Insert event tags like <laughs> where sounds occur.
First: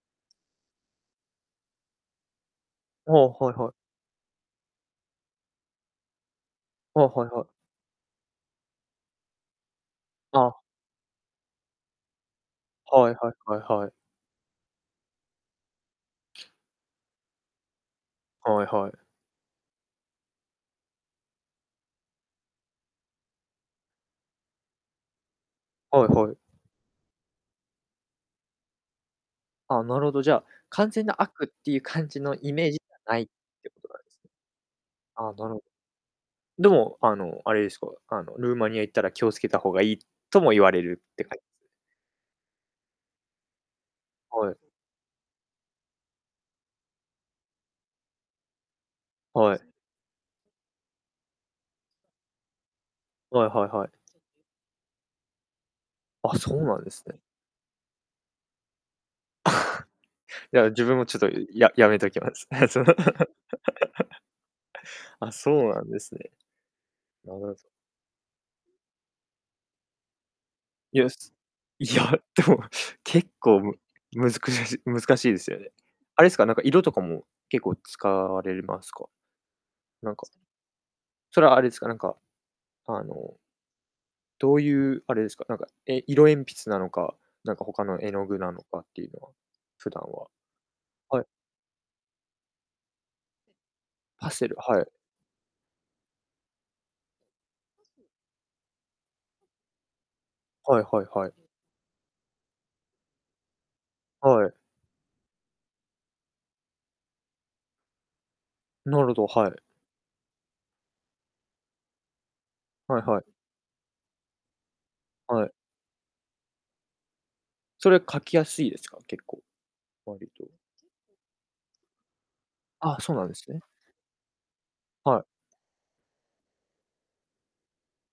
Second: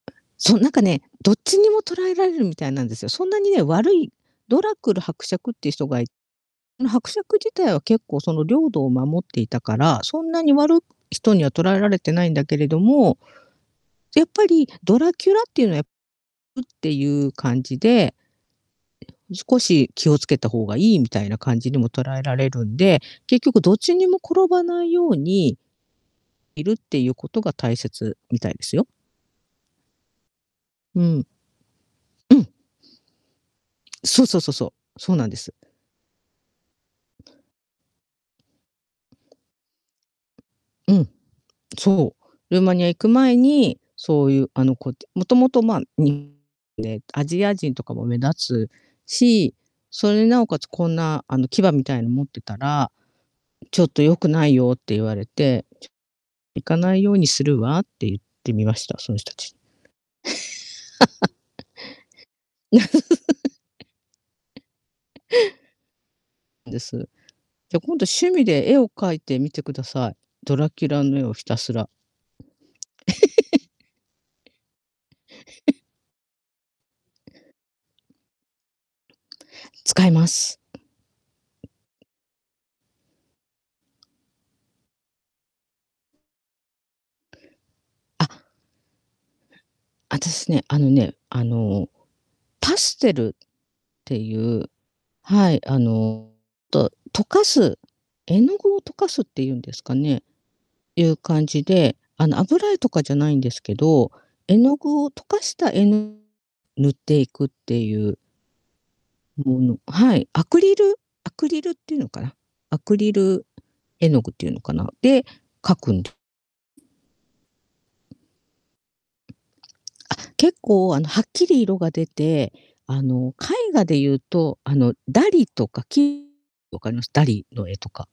そう、なんかね、どっちにも捉えられるみたいなんですよ。あそんあ、なにはいね、はい。悪いドラクル伯爵っていう人がいの、ああ、伯はい爵はい。自体は結構その領土を守っていたから、そんなあにあ。悪く人には捉えられてないんだけれどはいも、はい。はいはい。やっぱりドラキュラっていうのは、やん、ってゆう感じではいはい。少し気を付けた方がいいみたいな感じにも捉えられるんで、結局どっちにも転ばないようにはいはい。いるってゆう事が大切みたいですよ。あ、なるほど、じゃあ、完う全なん。悪ってゆう感じうのん。イメージじゃないってことなんですそうね。そうそうそう、そうなあんあ、でなす。るでも、あの、あれですか？あの、ルーマニア行ったら気を付けた方がいいとも言われうるん。って感じです？そう、ルーマニア行く前に、そうゆう、はい。あの、こと元々、まあ、にで、アジア人とかも目立つし、はい。それになおかつこんな、あの、牙みたいの持ってたら、はいはいちょはっい。と良くないよって言われて、あ、そう「行かなんでないすようね。にするわ」ってゆってみました、その人たち。<chuckles> いや、自分もちょっと、ん、<laughs> ややめときます。ええ、その <laughs> <laughs> あ、そうなんですね。です。なるほど。じゃ、今度、趣味で絵を描いてみてください、ドラキュいラや、の絵をすひたすいら。や、でも、結構 <laughs> むむずくやし難しいですよね。<laughs> あれすか？なんか、色とかも、結構使われるますか？使いなんかます。それはあれすか？なんか、あのどうゆうあれですか？なんか、え、色鉛筆なのか、なんか他の絵の具あ。なのかってゆうのは、普段あはたしね、あのね、はい。あの、パッセルってパッセル、ゆうはい。はい、あの、と溶かす絵の具を溶かすってゆうんですかね、はいはいゆうはい。感じで、あの、油絵とかじゃないんですけど、はい。絵の具を溶かした絵の塗っていくってゆうなるほど、はうい。ん、はい、アクリルアクリルってゆうのかな、アクはいリはい。ル絵の具ってゆうのかな、で、はい。描くんそれ描きやすいですか？結構。あ、割と。結構、あの、はっきり色が出て、あああ、そうなんの、ですね。絵画でゆうと、あの、はダい。リとか、き分かります？ダリの絵とか。